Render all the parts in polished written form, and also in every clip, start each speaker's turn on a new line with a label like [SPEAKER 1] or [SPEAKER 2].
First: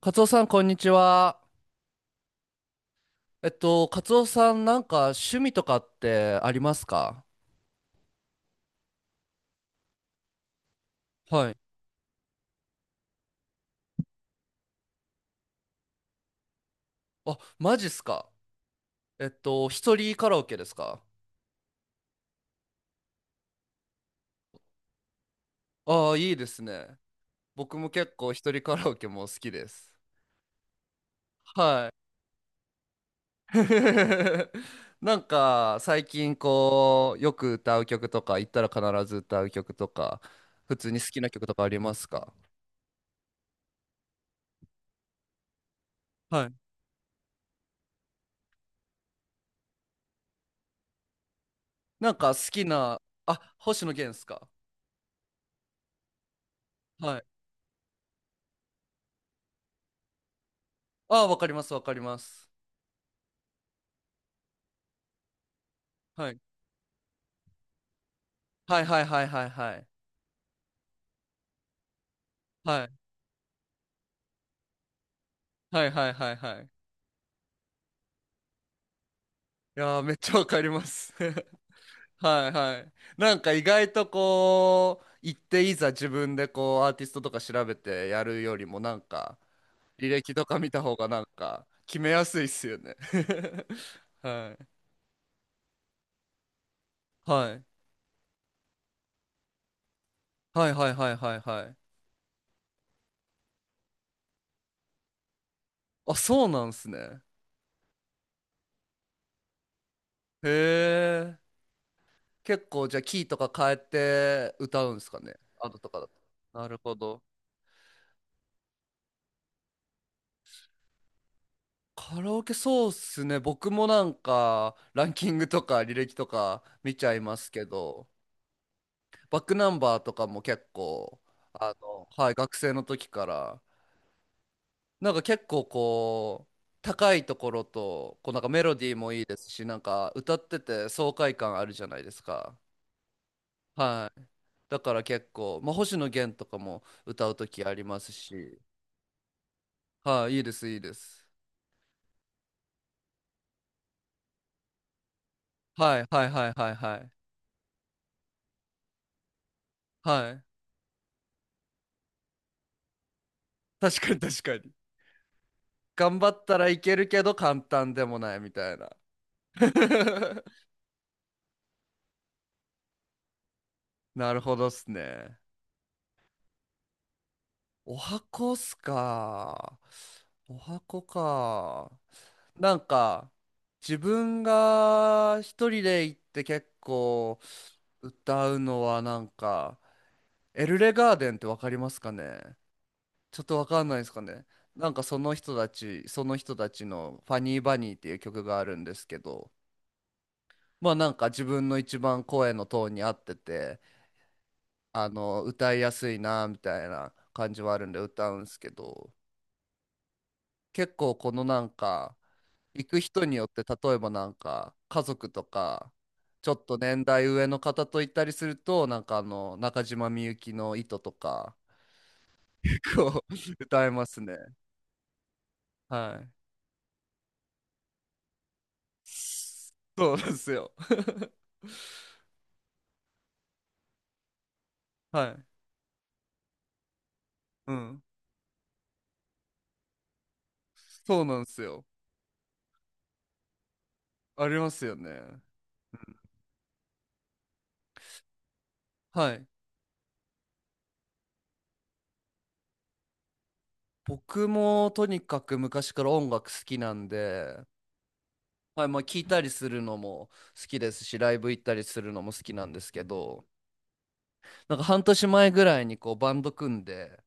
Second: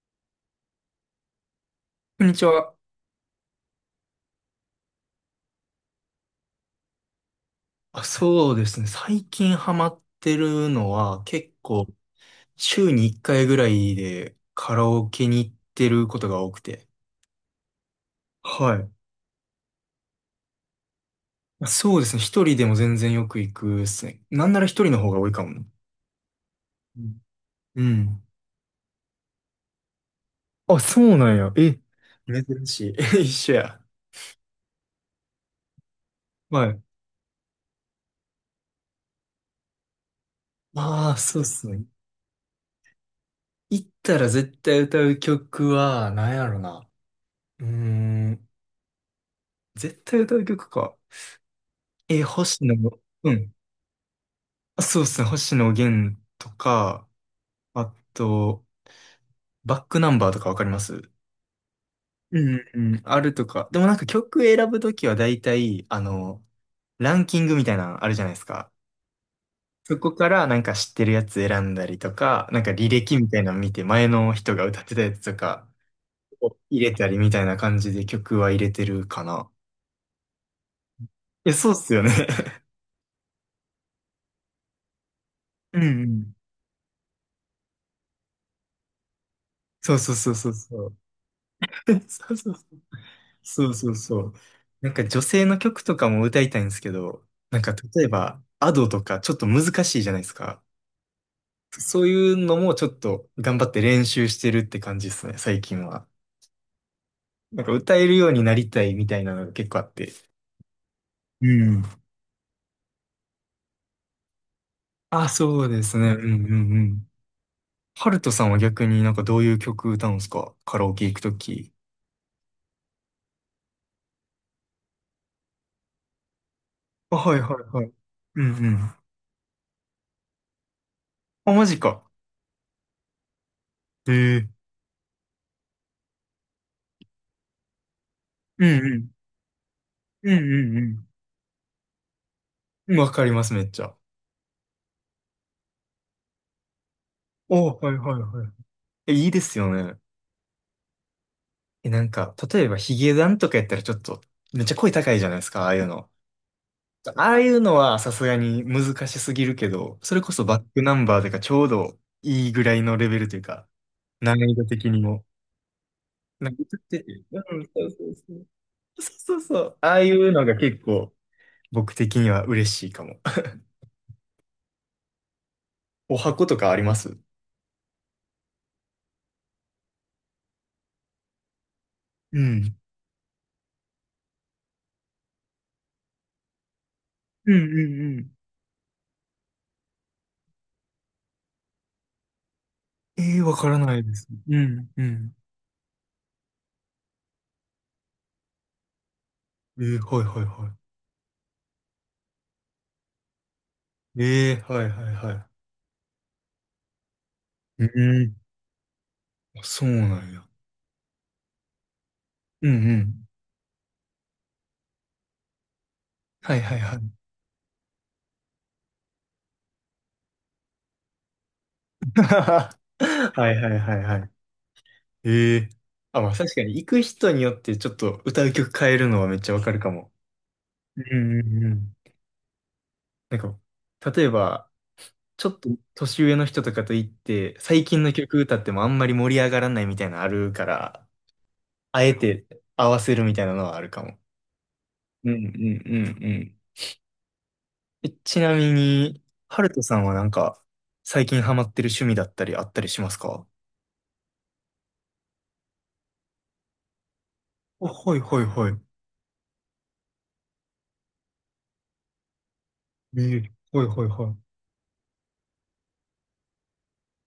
[SPEAKER 1] カツオさん、こんにちは。
[SPEAKER 2] こんにちは。
[SPEAKER 1] カツオさん、なんか趣味とかってありますか？
[SPEAKER 2] あ、そうですね。最近ハマってるのは
[SPEAKER 1] は
[SPEAKER 2] 結
[SPEAKER 1] い。
[SPEAKER 2] 構週に1回ぐらいでカラオケに行ってることが多くて。
[SPEAKER 1] あ、マジっすか？
[SPEAKER 2] はい。
[SPEAKER 1] 一人カラオケですか？
[SPEAKER 2] そうですね。一人でも全然よく行くですね。なんなら一人の方が多いかもな。
[SPEAKER 1] ああー、いいですね。
[SPEAKER 2] うん。
[SPEAKER 1] 僕
[SPEAKER 2] う
[SPEAKER 1] も結
[SPEAKER 2] ん。
[SPEAKER 1] 構一人カラオケも好きです。
[SPEAKER 2] あ、そうなんや。え、
[SPEAKER 1] はい。
[SPEAKER 2] 珍しい。一緒や。
[SPEAKER 1] なんか、最近
[SPEAKER 2] はい。
[SPEAKER 1] こう、よく歌う曲とか、行ったら必ず歌う曲とか、普通に好
[SPEAKER 2] ああ、
[SPEAKER 1] きな
[SPEAKER 2] そうっ
[SPEAKER 1] 曲とかあ
[SPEAKER 2] す
[SPEAKER 1] り
[SPEAKER 2] ね。
[SPEAKER 1] ますか？
[SPEAKER 2] 行ったら絶対歌う曲は、なん
[SPEAKER 1] は
[SPEAKER 2] や
[SPEAKER 1] い。
[SPEAKER 2] ろな。うーん。絶対歌う曲か。
[SPEAKER 1] なん
[SPEAKER 2] え、
[SPEAKER 1] か好き
[SPEAKER 2] 星野の、
[SPEAKER 1] な、
[SPEAKER 2] う
[SPEAKER 1] あ、
[SPEAKER 2] ん。
[SPEAKER 1] 星野源っすか？
[SPEAKER 2] そうですね。星野源とか、
[SPEAKER 1] はい。
[SPEAKER 2] あと、バックナンバーとかわかります？
[SPEAKER 1] ああ、わかります、わかりま
[SPEAKER 2] う
[SPEAKER 1] す。
[SPEAKER 2] んうん、あるとか。でもなんか曲選ぶときは大体、
[SPEAKER 1] はい
[SPEAKER 2] ランキングみたいなのあるじゃないですか。
[SPEAKER 1] はいはいはいはいはい。
[SPEAKER 2] そこからなんか知ってるやつ選んだりとか、なんか
[SPEAKER 1] は
[SPEAKER 2] 履
[SPEAKER 1] い
[SPEAKER 2] 歴みたいなの見て前の人が歌ってたやつとか
[SPEAKER 1] はいはいはいは
[SPEAKER 2] を
[SPEAKER 1] い。
[SPEAKER 2] 入
[SPEAKER 1] い
[SPEAKER 2] れたりみたいな感じで曲は入れてるかな。
[SPEAKER 1] やー、めっちゃわかります。
[SPEAKER 2] いや、そうっすよね。
[SPEAKER 1] はい はい。なんか意外とこう、行ってい
[SPEAKER 2] うん
[SPEAKER 1] ざ
[SPEAKER 2] う
[SPEAKER 1] 自分
[SPEAKER 2] ん。
[SPEAKER 1] で こう、アーティストとか調べてやるよりもなんか、
[SPEAKER 2] そう
[SPEAKER 1] 履
[SPEAKER 2] そうそ
[SPEAKER 1] 歴
[SPEAKER 2] う
[SPEAKER 1] と
[SPEAKER 2] そう
[SPEAKER 1] か見た
[SPEAKER 2] そ
[SPEAKER 1] 方
[SPEAKER 2] う。
[SPEAKER 1] がなんか、決 めや
[SPEAKER 2] そう
[SPEAKER 1] すいっ
[SPEAKER 2] そう
[SPEAKER 1] す
[SPEAKER 2] そう
[SPEAKER 1] よね。
[SPEAKER 2] そ うそうそう。
[SPEAKER 1] はい。
[SPEAKER 2] なんか女性の曲とかも歌いたいんですけど、
[SPEAKER 1] は
[SPEAKER 2] なん
[SPEAKER 1] い。
[SPEAKER 2] か例えば、アドとかちょっと難しいじゃないですか。
[SPEAKER 1] はいはいはいはいはい。
[SPEAKER 2] そういうのもちょっと頑張って練習してるって感じですね、最近は。
[SPEAKER 1] あ、そうなんすね。
[SPEAKER 2] なんか歌えるようになりたいみたいなのが結構あって。
[SPEAKER 1] へえ。
[SPEAKER 2] うん。
[SPEAKER 1] 結構じゃあキーとか変えて歌うんすか
[SPEAKER 2] あ、
[SPEAKER 1] ね。
[SPEAKER 2] そ
[SPEAKER 1] ア
[SPEAKER 2] う
[SPEAKER 1] ド
[SPEAKER 2] で
[SPEAKER 1] と
[SPEAKER 2] す
[SPEAKER 1] かだ
[SPEAKER 2] ね。
[SPEAKER 1] と。
[SPEAKER 2] うんう
[SPEAKER 1] な
[SPEAKER 2] ん
[SPEAKER 1] る
[SPEAKER 2] う
[SPEAKER 1] ほ
[SPEAKER 2] ん。
[SPEAKER 1] ど。
[SPEAKER 2] ハルトさんは逆になんかどういう曲歌うんですか、カラオケ行くとき。
[SPEAKER 1] カラオケそうっすね。僕もなんかランキングとか履歴とか見ちゃ
[SPEAKER 2] あ、
[SPEAKER 1] いま
[SPEAKER 2] はいは
[SPEAKER 1] すけ
[SPEAKER 2] いはい。
[SPEAKER 1] ど、
[SPEAKER 2] うんうん。
[SPEAKER 1] バックナンバーとかも結構、
[SPEAKER 2] あ、マジか。
[SPEAKER 1] はい、学生の時から、
[SPEAKER 2] へえ。
[SPEAKER 1] なんか結構こう、高いところと、こうなんかメ
[SPEAKER 2] うん
[SPEAKER 1] ロディー
[SPEAKER 2] うん。
[SPEAKER 1] もいいですし、なんか
[SPEAKER 2] う
[SPEAKER 1] 歌って
[SPEAKER 2] んう
[SPEAKER 1] て
[SPEAKER 2] ん
[SPEAKER 1] 爽快感あるじゃないですか。
[SPEAKER 2] うん。わかります、めっちゃ。
[SPEAKER 1] はい。だから結構、まあ、星野源とかも歌う時
[SPEAKER 2] お、
[SPEAKER 1] あり
[SPEAKER 2] はい
[SPEAKER 1] ま
[SPEAKER 2] は
[SPEAKER 1] す
[SPEAKER 2] いはい。
[SPEAKER 1] し、
[SPEAKER 2] え、いいですよね。
[SPEAKER 1] はい、いいです、いいです。
[SPEAKER 2] え、なんか、例えばヒゲダンとかやったらちょっと、めっちゃ声高いじゃないですか、ああいう
[SPEAKER 1] はい、
[SPEAKER 2] の。
[SPEAKER 1] はい、はい、はい、はい。
[SPEAKER 2] ああいうのはさすがに難しすぎるけど、それ
[SPEAKER 1] は
[SPEAKER 2] こ
[SPEAKER 1] い。
[SPEAKER 2] そバックナンバーとかちょうどいいぐらいのレベルというか、
[SPEAKER 1] 確かに
[SPEAKER 2] 難
[SPEAKER 1] 確
[SPEAKER 2] 易
[SPEAKER 1] か
[SPEAKER 2] 度
[SPEAKER 1] に。
[SPEAKER 2] 的にも。
[SPEAKER 1] 頑張っ
[SPEAKER 2] なん
[SPEAKER 1] た
[SPEAKER 2] か
[SPEAKER 1] ら
[SPEAKER 2] 歌
[SPEAKER 1] い
[SPEAKER 2] っ
[SPEAKER 1] け
[SPEAKER 2] て
[SPEAKER 1] る
[SPEAKER 2] て、
[SPEAKER 1] けど
[SPEAKER 2] う
[SPEAKER 1] 簡
[SPEAKER 2] ん、そう
[SPEAKER 1] 単
[SPEAKER 2] そ
[SPEAKER 1] で
[SPEAKER 2] う
[SPEAKER 1] もな
[SPEAKER 2] そ
[SPEAKER 1] い
[SPEAKER 2] う。
[SPEAKER 1] みたいな。
[SPEAKER 2] そうそうそう。ああいう のが結構僕的には嬉しいかも。
[SPEAKER 1] なるほどっすね。
[SPEAKER 2] お箱とかあります？
[SPEAKER 1] お箱っすか？お箱か。
[SPEAKER 2] う
[SPEAKER 1] な
[SPEAKER 2] ん。
[SPEAKER 1] んか、自分が一人で行って結構
[SPEAKER 2] うんうんうん。
[SPEAKER 1] 歌うのはなんか、エルレガーデンってわかりますかね？
[SPEAKER 2] ええ、
[SPEAKER 1] ちょっ
[SPEAKER 2] わ
[SPEAKER 1] とわ
[SPEAKER 2] から
[SPEAKER 1] かん
[SPEAKER 2] な
[SPEAKER 1] ない
[SPEAKER 2] い
[SPEAKER 1] です
[SPEAKER 2] で
[SPEAKER 1] か
[SPEAKER 2] す。
[SPEAKER 1] ね。
[SPEAKER 2] うん
[SPEAKER 1] なん
[SPEAKER 2] う
[SPEAKER 1] か
[SPEAKER 2] ん。
[SPEAKER 1] その人たちのファニーバニーっていう曲があるんですけど、
[SPEAKER 2] ええ、はいはいはい。
[SPEAKER 1] まあなんか自分の一番声のトーンに合ってて、
[SPEAKER 2] ええ、はい
[SPEAKER 1] あ
[SPEAKER 2] はい
[SPEAKER 1] の
[SPEAKER 2] は
[SPEAKER 1] 歌いやすいなみたいな感じはあ
[SPEAKER 2] い。
[SPEAKER 1] る
[SPEAKER 2] う
[SPEAKER 1] んで歌
[SPEAKER 2] ん。
[SPEAKER 1] うんですけど、
[SPEAKER 2] あ、そうなんや。
[SPEAKER 1] 結構このなんか
[SPEAKER 2] うん
[SPEAKER 1] 行
[SPEAKER 2] う
[SPEAKER 1] く人
[SPEAKER 2] ん。
[SPEAKER 1] によって例えばなんか家族とかちょ
[SPEAKER 2] はい
[SPEAKER 1] っ
[SPEAKER 2] は
[SPEAKER 1] と
[SPEAKER 2] いはい。
[SPEAKER 1] 年代上の方と行ったりするとなんかあの中島みゆきの「糸」とか こう
[SPEAKER 2] はい はい
[SPEAKER 1] 歌え
[SPEAKER 2] はい
[SPEAKER 1] ます
[SPEAKER 2] はい。
[SPEAKER 1] ね。
[SPEAKER 2] ええ。
[SPEAKER 1] は
[SPEAKER 2] あ、
[SPEAKER 1] い。
[SPEAKER 2] まあ確かに行く人によってちょっと歌う曲変えるのはめっちゃわかるかも。
[SPEAKER 1] そうなんですよ。
[SPEAKER 2] うんうんうん。なんか、例えば、
[SPEAKER 1] はい。
[SPEAKER 2] ちょっと年上の人とかと行って、
[SPEAKER 1] う
[SPEAKER 2] 最
[SPEAKER 1] ん。
[SPEAKER 2] 近の曲歌ってもあんまり盛り上がらないみたいなのあるから、
[SPEAKER 1] そうなんですよ。
[SPEAKER 2] あえて合わせるみたいなのはあるかも。
[SPEAKER 1] ありますよね。
[SPEAKER 2] うんうんうんうん。え、ちなみに、
[SPEAKER 1] はい。
[SPEAKER 2] ハルトさんはなんか、最近ハマってる趣味だったりあったりしますか？
[SPEAKER 1] 僕もとにかく昔から音楽好きなんで、
[SPEAKER 2] あ、はいはいはい。
[SPEAKER 1] はい、まあ聞いたりするのも好きですし、ライブ行ったりするのも好きなんですけ
[SPEAKER 2] え
[SPEAKER 1] ど、
[SPEAKER 2] え、はいはいは
[SPEAKER 1] なんか半年前ぐらいにこうバンド組んで、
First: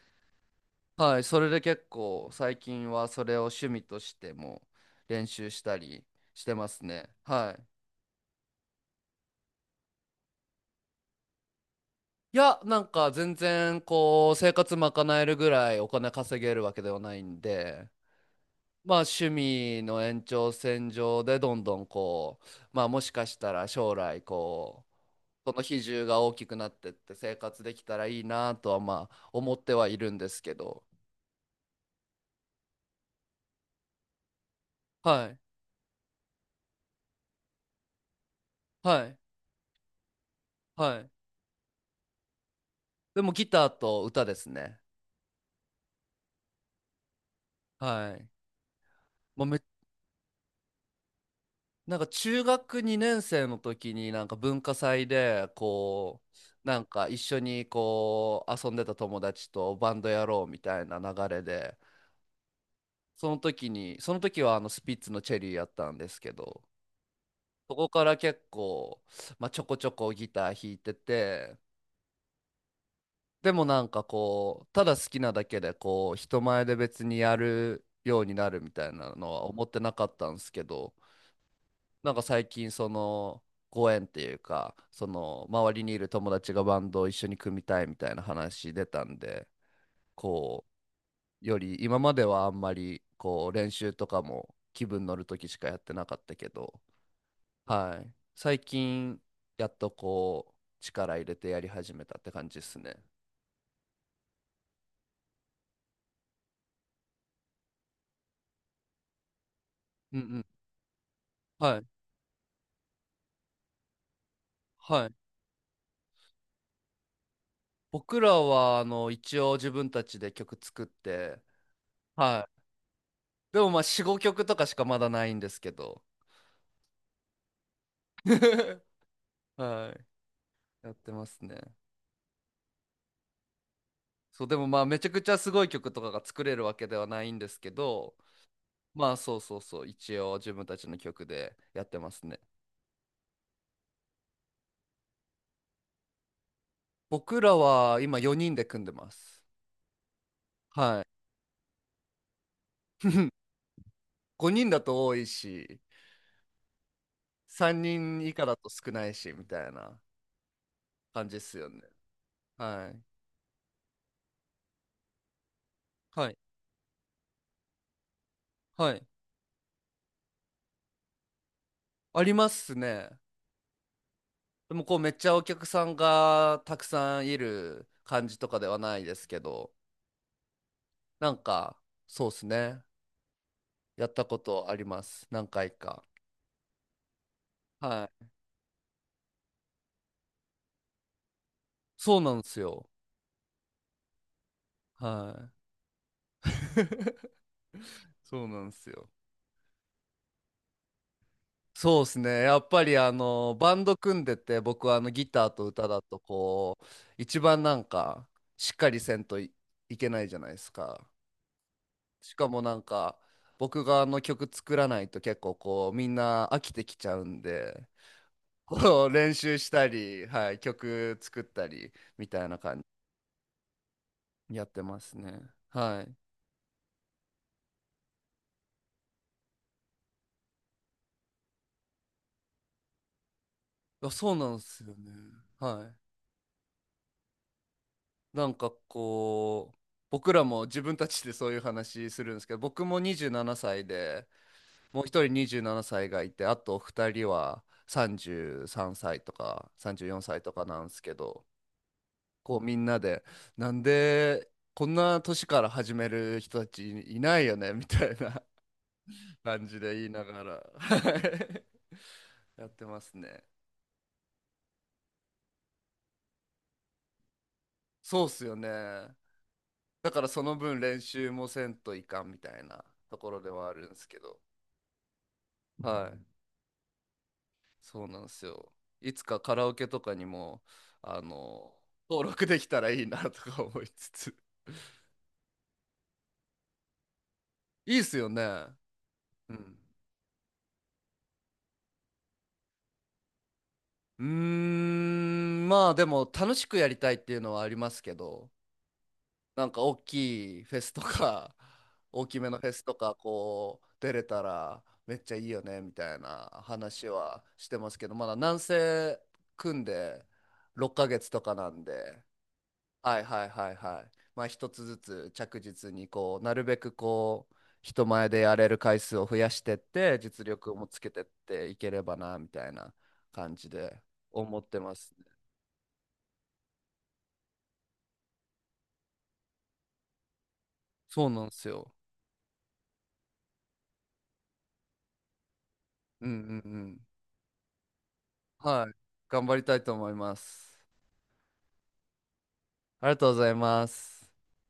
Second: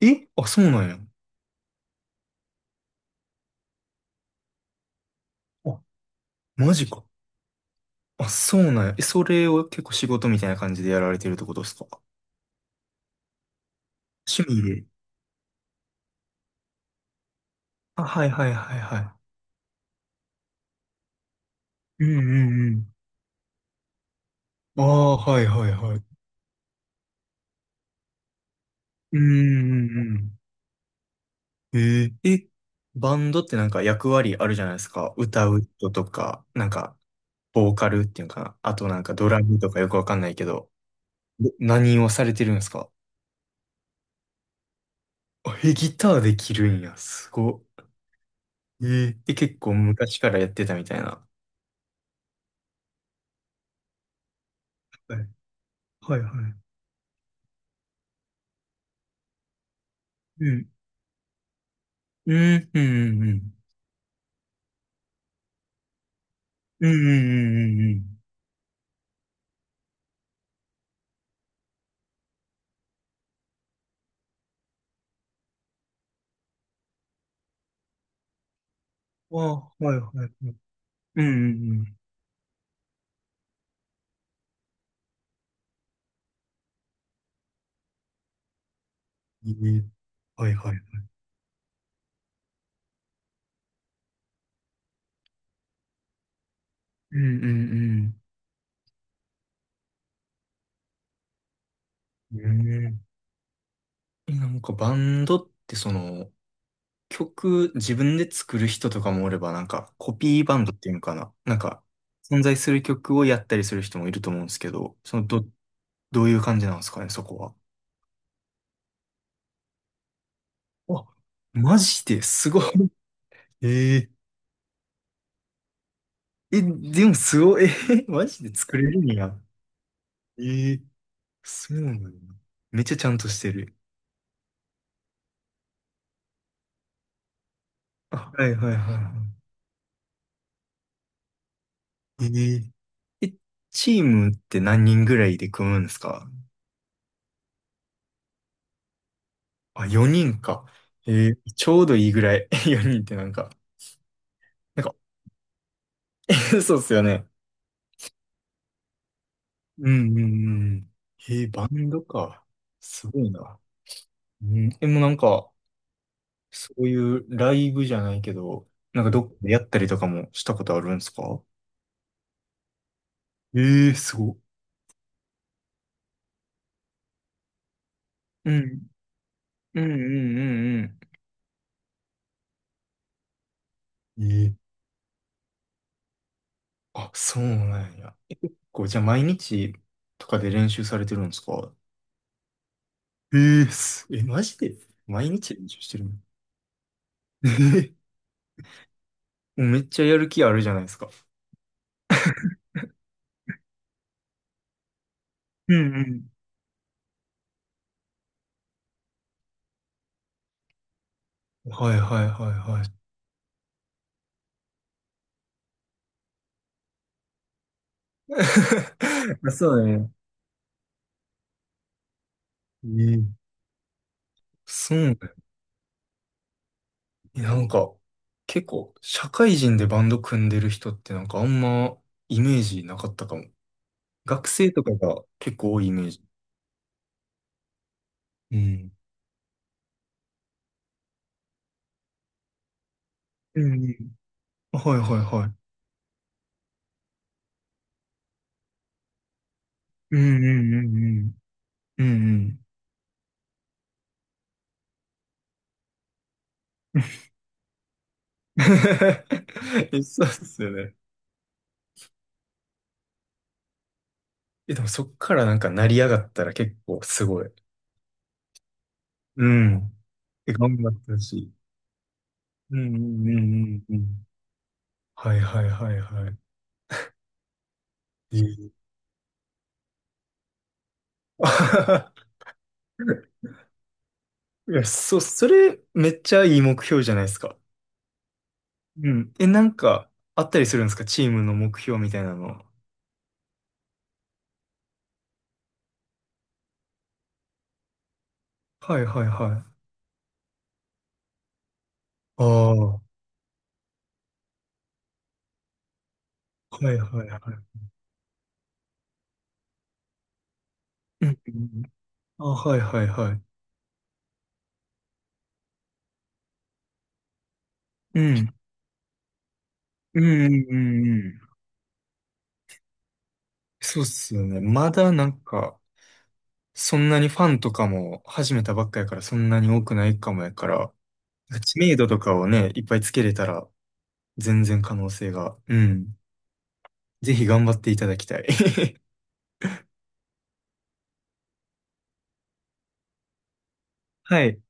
[SPEAKER 2] い。え、あ、そうなんや。
[SPEAKER 1] はい、それで結構最近はそれを趣味としても練習した
[SPEAKER 2] あ、
[SPEAKER 1] りしてま
[SPEAKER 2] マ
[SPEAKER 1] す
[SPEAKER 2] ジか。
[SPEAKER 1] ね。はい。
[SPEAKER 2] あ、そうなんや。え、それを結構仕事みたいな感じでやられてるってことですか、
[SPEAKER 1] いや、なんか全然こう
[SPEAKER 2] 趣
[SPEAKER 1] 生
[SPEAKER 2] 味
[SPEAKER 1] 活
[SPEAKER 2] で？
[SPEAKER 1] 賄えるぐらいお金稼げるわけではないんで、
[SPEAKER 2] あ、はいはいはい
[SPEAKER 1] まあ
[SPEAKER 2] は
[SPEAKER 1] 趣味の延長線上でどんどん
[SPEAKER 2] い。うん
[SPEAKER 1] こう、
[SPEAKER 2] う
[SPEAKER 1] まあ
[SPEAKER 2] ん
[SPEAKER 1] もしかしたら将来
[SPEAKER 2] う
[SPEAKER 1] こ
[SPEAKER 2] ん。ああ、はい
[SPEAKER 1] う、その
[SPEAKER 2] はい
[SPEAKER 1] 比
[SPEAKER 2] はい。
[SPEAKER 1] 重が大きくなってって生活できたらいいなとはま
[SPEAKER 2] うんう
[SPEAKER 1] あ思ってはい
[SPEAKER 2] んう
[SPEAKER 1] るんで
[SPEAKER 2] ん。
[SPEAKER 1] すけど。
[SPEAKER 2] ええ、え、バンドってなんか役割あるじゃないですか。
[SPEAKER 1] はい、
[SPEAKER 2] 歌う人とか、なんか、ボーカルっていうのかな。あとなん
[SPEAKER 1] は
[SPEAKER 2] か
[SPEAKER 1] い、
[SPEAKER 2] ドラムとかよくわかんないけど。
[SPEAKER 1] はい、
[SPEAKER 2] で、何をされてるんですか？
[SPEAKER 1] でもギターと歌ですね。
[SPEAKER 2] あ、え、ギターできるんや。すごっ。
[SPEAKER 1] はい。
[SPEAKER 2] ええ、で、
[SPEAKER 1] もう
[SPEAKER 2] 結
[SPEAKER 1] め、
[SPEAKER 2] 構昔からやってたみたいな。
[SPEAKER 1] なんか中学2年生の時になんか文化祭
[SPEAKER 2] はい、
[SPEAKER 1] で
[SPEAKER 2] はい、
[SPEAKER 1] こ
[SPEAKER 2] はい。
[SPEAKER 1] うなんか一緒にこう遊んでた友達とバンドやろう
[SPEAKER 2] う
[SPEAKER 1] み
[SPEAKER 2] ん
[SPEAKER 1] たいな流れで、
[SPEAKER 2] うん、うん、
[SPEAKER 1] そ
[SPEAKER 2] う
[SPEAKER 1] の
[SPEAKER 2] ん。
[SPEAKER 1] 時にその時はあのスピッツのチェリーやったんですけど、
[SPEAKER 2] うん、う
[SPEAKER 1] そ
[SPEAKER 2] ん、う
[SPEAKER 1] こ
[SPEAKER 2] ん。う
[SPEAKER 1] から
[SPEAKER 2] ん。
[SPEAKER 1] 結構、まあ、ちょこちょこギター弾いてて、でもなんかこう、ただ好きなだけでこう、人前で別にやるようになるみたいなの
[SPEAKER 2] あ
[SPEAKER 1] は思って
[SPEAKER 2] あ、
[SPEAKER 1] な
[SPEAKER 2] はい、
[SPEAKER 1] か
[SPEAKER 2] は
[SPEAKER 1] った
[SPEAKER 2] い。
[SPEAKER 1] んで
[SPEAKER 2] う
[SPEAKER 1] す
[SPEAKER 2] ん、
[SPEAKER 1] けど、
[SPEAKER 2] うん、うん。
[SPEAKER 1] なんか最近ご縁っていうか、周りにいる友達がバンドを一緒に組みたいみたいな話出たんで、
[SPEAKER 2] ええ、はい、
[SPEAKER 1] こ
[SPEAKER 2] はい。
[SPEAKER 1] う、より今まではあんまりこう、練習とかも気分乗るときしかやってなかったけど、
[SPEAKER 2] うん、う
[SPEAKER 1] はい。
[SPEAKER 2] ん、
[SPEAKER 1] 最近、やっとこう、力入れてやり始めたって
[SPEAKER 2] う
[SPEAKER 1] 感じで
[SPEAKER 2] ん。
[SPEAKER 1] す
[SPEAKER 2] う
[SPEAKER 1] ね。
[SPEAKER 2] ん、え、なんかバンドってその、曲自分で作る人とかもおれば、なんかコ
[SPEAKER 1] うんう
[SPEAKER 2] ピー
[SPEAKER 1] ん。
[SPEAKER 2] バンドっていうのかな。なん
[SPEAKER 1] は
[SPEAKER 2] か
[SPEAKER 1] い。
[SPEAKER 2] 存在する曲をやったりする人もいると思うんですけど、
[SPEAKER 1] はい。
[SPEAKER 2] どういう感じなんですかね、そこは。
[SPEAKER 1] 僕らは、一応自分たちで曲作っ
[SPEAKER 2] あ、
[SPEAKER 1] て、
[SPEAKER 2] マジで
[SPEAKER 1] は
[SPEAKER 2] す
[SPEAKER 1] い。
[SPEAKER 2] ごい。
[SPEAKER 1] でもまあ、
[SPEAKER 2] え
[SPEAKER 1] 4、
[SPEAKER 2] え。
[SPEAKER 1] 5曲とかしかまだないんですけど、
[SPEAKER 2] え、でもすごい、え、マジで作 れるんや。
[SPEAKER 1] はい。
[SPEAKER 2] ええ。
[SPEAKER 1] やってますね。
[SPEAKER 2] そうなんだ。めっちゃちゃんとしてる。
[SPEAKER 1] そう、でもまあ、めちゃくちゃすごい曲とかが作れるわけではないんですけど、
[SPEAKER 2] あ、はいはいはいは
[SPEAKER 1] まあ、そうそうそう、一応自分たちの曲でやってま
[SPEAKER 2] い。
[SPEAKER 1] すね。
[SPEAKER 2] えー、え、チームって何人ぐらいで組むんですか？
[SPEAKER 1] 僕らは今4人で組んでます。
[SPEAKER 2] あ、4人か。
[SPEAKER 1] はい。
[SPEAKER 2] えー、ちょうどいいぐらい。4人ってな んか、
[SPEAKER 1] 5人だ
[SPEAKER 2] なんか、
[SPEAKER 1] と多いし、
[SPEAKER 2] そうっすよね。
[SPEAKER 1] 3人以下だと少ないし、みたい
[SPEAKER 2] う
[SPEAKER 1] な
[SPEAKER 2] んうんうん。
[SPEAKER 1] 感
[SPEAKER 2] え
[SPEAKER 1] じで
[SPEAKER 2] ー、
[SPEAKER 1] す
[SPEAKER 2] バ
[SPEAKER 1] よね。
[SPEAKER 2] ンドか。
[SPEAKER 1] はい。
[SPEAKER 2] すごいな。うん、でもなんか、
[SPEAKER 1] はい。
[SPEAKER 2] そういうライブじゃないけど、
[SPEAKER 1] はい。
[SPEAKER 2] なんかどっかでやったりとかもしたことあるんですか？
[SPEAKER 1] ありますね。
[SPEAKER 2] ええー、すごい。
[SPEAKER 1] でもこうめっちゃお客さんがたくさんいる感じと
[SPEAKER 2] う
[SPEAKER 1] かでは
[SPEAKER 2] ん
[SPEAKER 1] ないですけど、
[SPEAKER 2] うんうんうん
[SPEAKER 1] なんかそうですね。やった
[SPEAKER 2] う
[SPEAKER 1] こ
[SPEAKER 2] ん。え
[SPEAKER 1] と
[SPEAKER 2] え、
[SPEAKER 1] あります。何回か。
[SPEAKER 2] あ、そうなん
[SPEAKER 1] は
[SPEAKER 2] や。
[SPEAKER 1] い。
[SPEAKER 2] え、結構、じゃあ毎日とかで練習されてるんですか？
[SPEAKER 1] そうなんですよ。
[SPEAKER 2] ええ、す。え、マジで毎
[SPEAKER 1] は
[SPEAKER 2] 日練習してるの？
[SPEAKER 1] い。
[SPEAKER 2] ええ。
[SPEAKER 1] そうなんですよ。
[SPEAKER 2] もうめっちゃやる気あるじゃないですか。
[SPEAKER 1] そうですね。やっぱりあのバンド組んでて僕はあのギターと
[SPEAKER 2] う
[SPEAKER 1] 歌だと
[SPEAKER 2] ん
[SPEAKER 1] こう一番なんかしっかりせんとい、いけないじゃないですか。
[SPEAKER 2] うん。はいはい
[SPEAKER 1] しか
[SPEAKER 2] はい
[SPEAKER 1] もなん
[SPEAKER 2] はい。
[SPEAKER 1] か僕があの曲作らないと結構こうみんな飽きてきちゃうんで。こう練
[SPEAKER 2] あ、
[SPEAKER 1] 習し
[SPEAKER 2] そうだ
[SPEAKER 1] た
[SPEAKER 2] ね。
[SPEAKER 1] り、はい、曲作ったりみたいな感
[SPEAKER 2] ええ、
[SPEAKER 1] じやって
[SPEAKER 2] そう
[SPEAKER 1] ま
[SPEAKER 2] だよ
[SPEAKER 1] す
[SPEAKER 2] ね。
[SPEAKER 1] ね。はい。
[SPEAKER 2] え、なんか、結構、社会人でバンド組んでる人ってなんかあんまイメージなかったかも。
[SPEAKER 1] あ、そう
[SPEAKER 2] 学
[SPEAKER 1] なんで
[SPEAKER 2] 生
[SPEAKER 1] す
[SPEAKER 2] と
[SPEAKER 1] よ
[SPEAKER 2] か
[SPEAKER 1] ね。
[SPEAKER 2] が結構多いイ
[SPEAKER 1] は
[SPEAKER 2] メージ。
[SPEAKER 1] い。なん
[SPEAKER 2] う
[SPEAKER 1] か
[SPEAKER 2] ん。
[SPEAKER 1] こう、僕らも自分たちでそういう話するんですけど、僕も27
[SPEAKER 2] うん
[SPEAKER 1] 歳
[SPEAKER 2] う
[SPEAKER 1] で、
[SPEAKER 2] ん。はい
[SPEAKER 1] もう
[SPEAKER 2] は
[SPEAKER 1] 一
[SPEAKER 2] い
[SPEAKER 1] 人
[SPEAKER 2] はい。
[SPEAKER 1] 27歳がいて、あと二人は33歳とか34
[SPEAKER 2] う
[SPEAKER 1] 歳とか
[SPEAKER 2] んう
[SPEAKER 1] な
[SPEAKER 2] ん
[SPEAKER 1] んですけど、
[SPEAKER 2] うんうん。う
[SPEAKER 1] こ
[SPEAKER 2] ん
[SPEAKER 1] うみんなで、なんでこんな年から始める人たちいないよねみたいな感じで
[SPEAKER 2] う
[SPEAKER 1] 言
[SPEAKER 2] ん。
[SPEAKER 1] いな
[SPEAKER 2] そうっ
[SPEAKER 1] がら
[SPEAKER 2] すよね。
[SPEAKER 1] やってますね。
[SPEAKER 2] え、でもそっからなんか成り上がったら結構すごい。
[SPEAKER 1] そうっすよね。
[SPEAKER 2] うん。
[SPEAKER 1] だからそ
[SPEAKER 2] え、
[SPEAKER 1] の
[SPEAKER 2] 頑
[SPEAKER 1] 分
[SPEAKER 2] 張っ
[SPEAKER 1] 練
[SPEAKER 2] てほ
[SPEAKER 1] 習
[SPEAKER 2] し
[SPEAKER 1] も
[SPEAKER 2] い。
[SPEAKER 1] せんといかんみたい
[SPEAKER 2] う
[SPEAKER 1] な
[SPEAKER 2] んう
[SPEAKER 1] と
[SPEAKER 2] ん
[SPEAKER 1] ころ
[SPEAKER 2] う
[SPEAKER 1] ではあ
[SPEAKER 2] ん
[SPEAKER 1] るん
[SPEAKER 2] う
[SPEAKER 1] で
[SPEAKER 2] んう
[SPEAKER 1] すけ
[SPEAKER 2] ん。
[SPEAKER 1] ど、
[SPEAKER 2] はいはいはい
[SPEAKER 1] はい、
[SPEAKER 2] はい。
[SPEAKER 1] そうなんで
[SPEAKER 2] い
[SPEAKER 1] すよ。
[SPEAKER 2] い。
[SPEAKER 1] いつかカラオケとかにも、あの、登録できたらいいなと か思いつつ。
[SPEAKER 2] いや、それめっちゃいい目標じゃないですか。
[SPEAKER 1] いいっすよね。
[SPEAKER 2] うん。え、
[SPEAKER 1] う
[SPEAKER 2] なん
[SPEAKER 1] ん。
[SPEAKER 2] かあったりするんですか、チームの目標みたいなの。
[SPEAKER 1] うーん、まあでも楽しくやりたいっていうのはありますけど、
[SPEAKER 2] はいはいは
[SPEAKER 1] なん
[SPEAKER 2] い。
[SPEAKER 1] か大きいフェスとか、大き
[SPEAKER 2] あ
[SPEAKER 1] めのフェ
[SPEAKER 2] あ、
[SPEAKER 1] スと
[SPEAKER 2] は
[SPEAKER 1] か、こう、出れたらめっちゃいいよね、みたいな
[SPEAKER 2] いはい
[SPEAKER 1] 話
[SPEAKER 2] は
[SPEAKER 1] はし
[SPEAKER 2] い。
[SPEAKER 1] てますけど、まだ南西組んで6ヶ
[SPEAKER 2] う
[SPEAKER 1] 月
[SPEAKER 2] ん
[SPEAKER 1] と
[SPEAKER 2] う
[SPEAKER 1] かな
[SPEAKER 2] んう
[SPEAKER 1] ん
[SPEAKER 2] ん。
[SPEAKER 1] で、
[SPEAKER 2] あ、はいはい
[SPEAKER 1] はい
[SPEAKER 2] はい。
[SPEAKER 1] はいはいはい。まあ一つずつ着実にこう、なるべくこう、人
[SPEAKER 2] う
[SPEAKER 1] 前で
[SPEAKER 2] ん。
[SPEAKER 1] やれる回数を増やしてって、
[SPEAKER 2] うん
[SPEAKER 1] 実
[SPEAKER 2] うんう
[SPEAKER 1] 力もつけ
[SPEAKER 2] ん
[SPEAKER 1] てっ
[SPEAKER 2] うん。
[SPEAKER 1] ていければな、みたいな感じで
[SPEAKER 2] そうっすよ
[SPEAKER 1] 思
[SPEAKER 2] ね。
[SPEAKER 1] って
[SPEAKER 2] ま
[SPEAKER 1] ま
[SPEAKER 2] だ
[SPEAKER 1] す。
[SPEAKER 2] なんか、そんなにファンとかも始めたばっかやからそんなに多くないかもやから、
[SPEAKER 1] そうなんです
[SPEAKER 2] 知
[SPEAKER 1] よ。
[SPEAKER 2] 名度とかをね、いっぱいつけれたら全然可能性が。うん。
[SPEAKER 1] うんうんうん。
[SPEAKER 2] ぜひ頑張っていただきたい。
[SPEAKER 1] はい。頑張りたいと思います。ありがとうございます。
[SPEAKER 2] はい。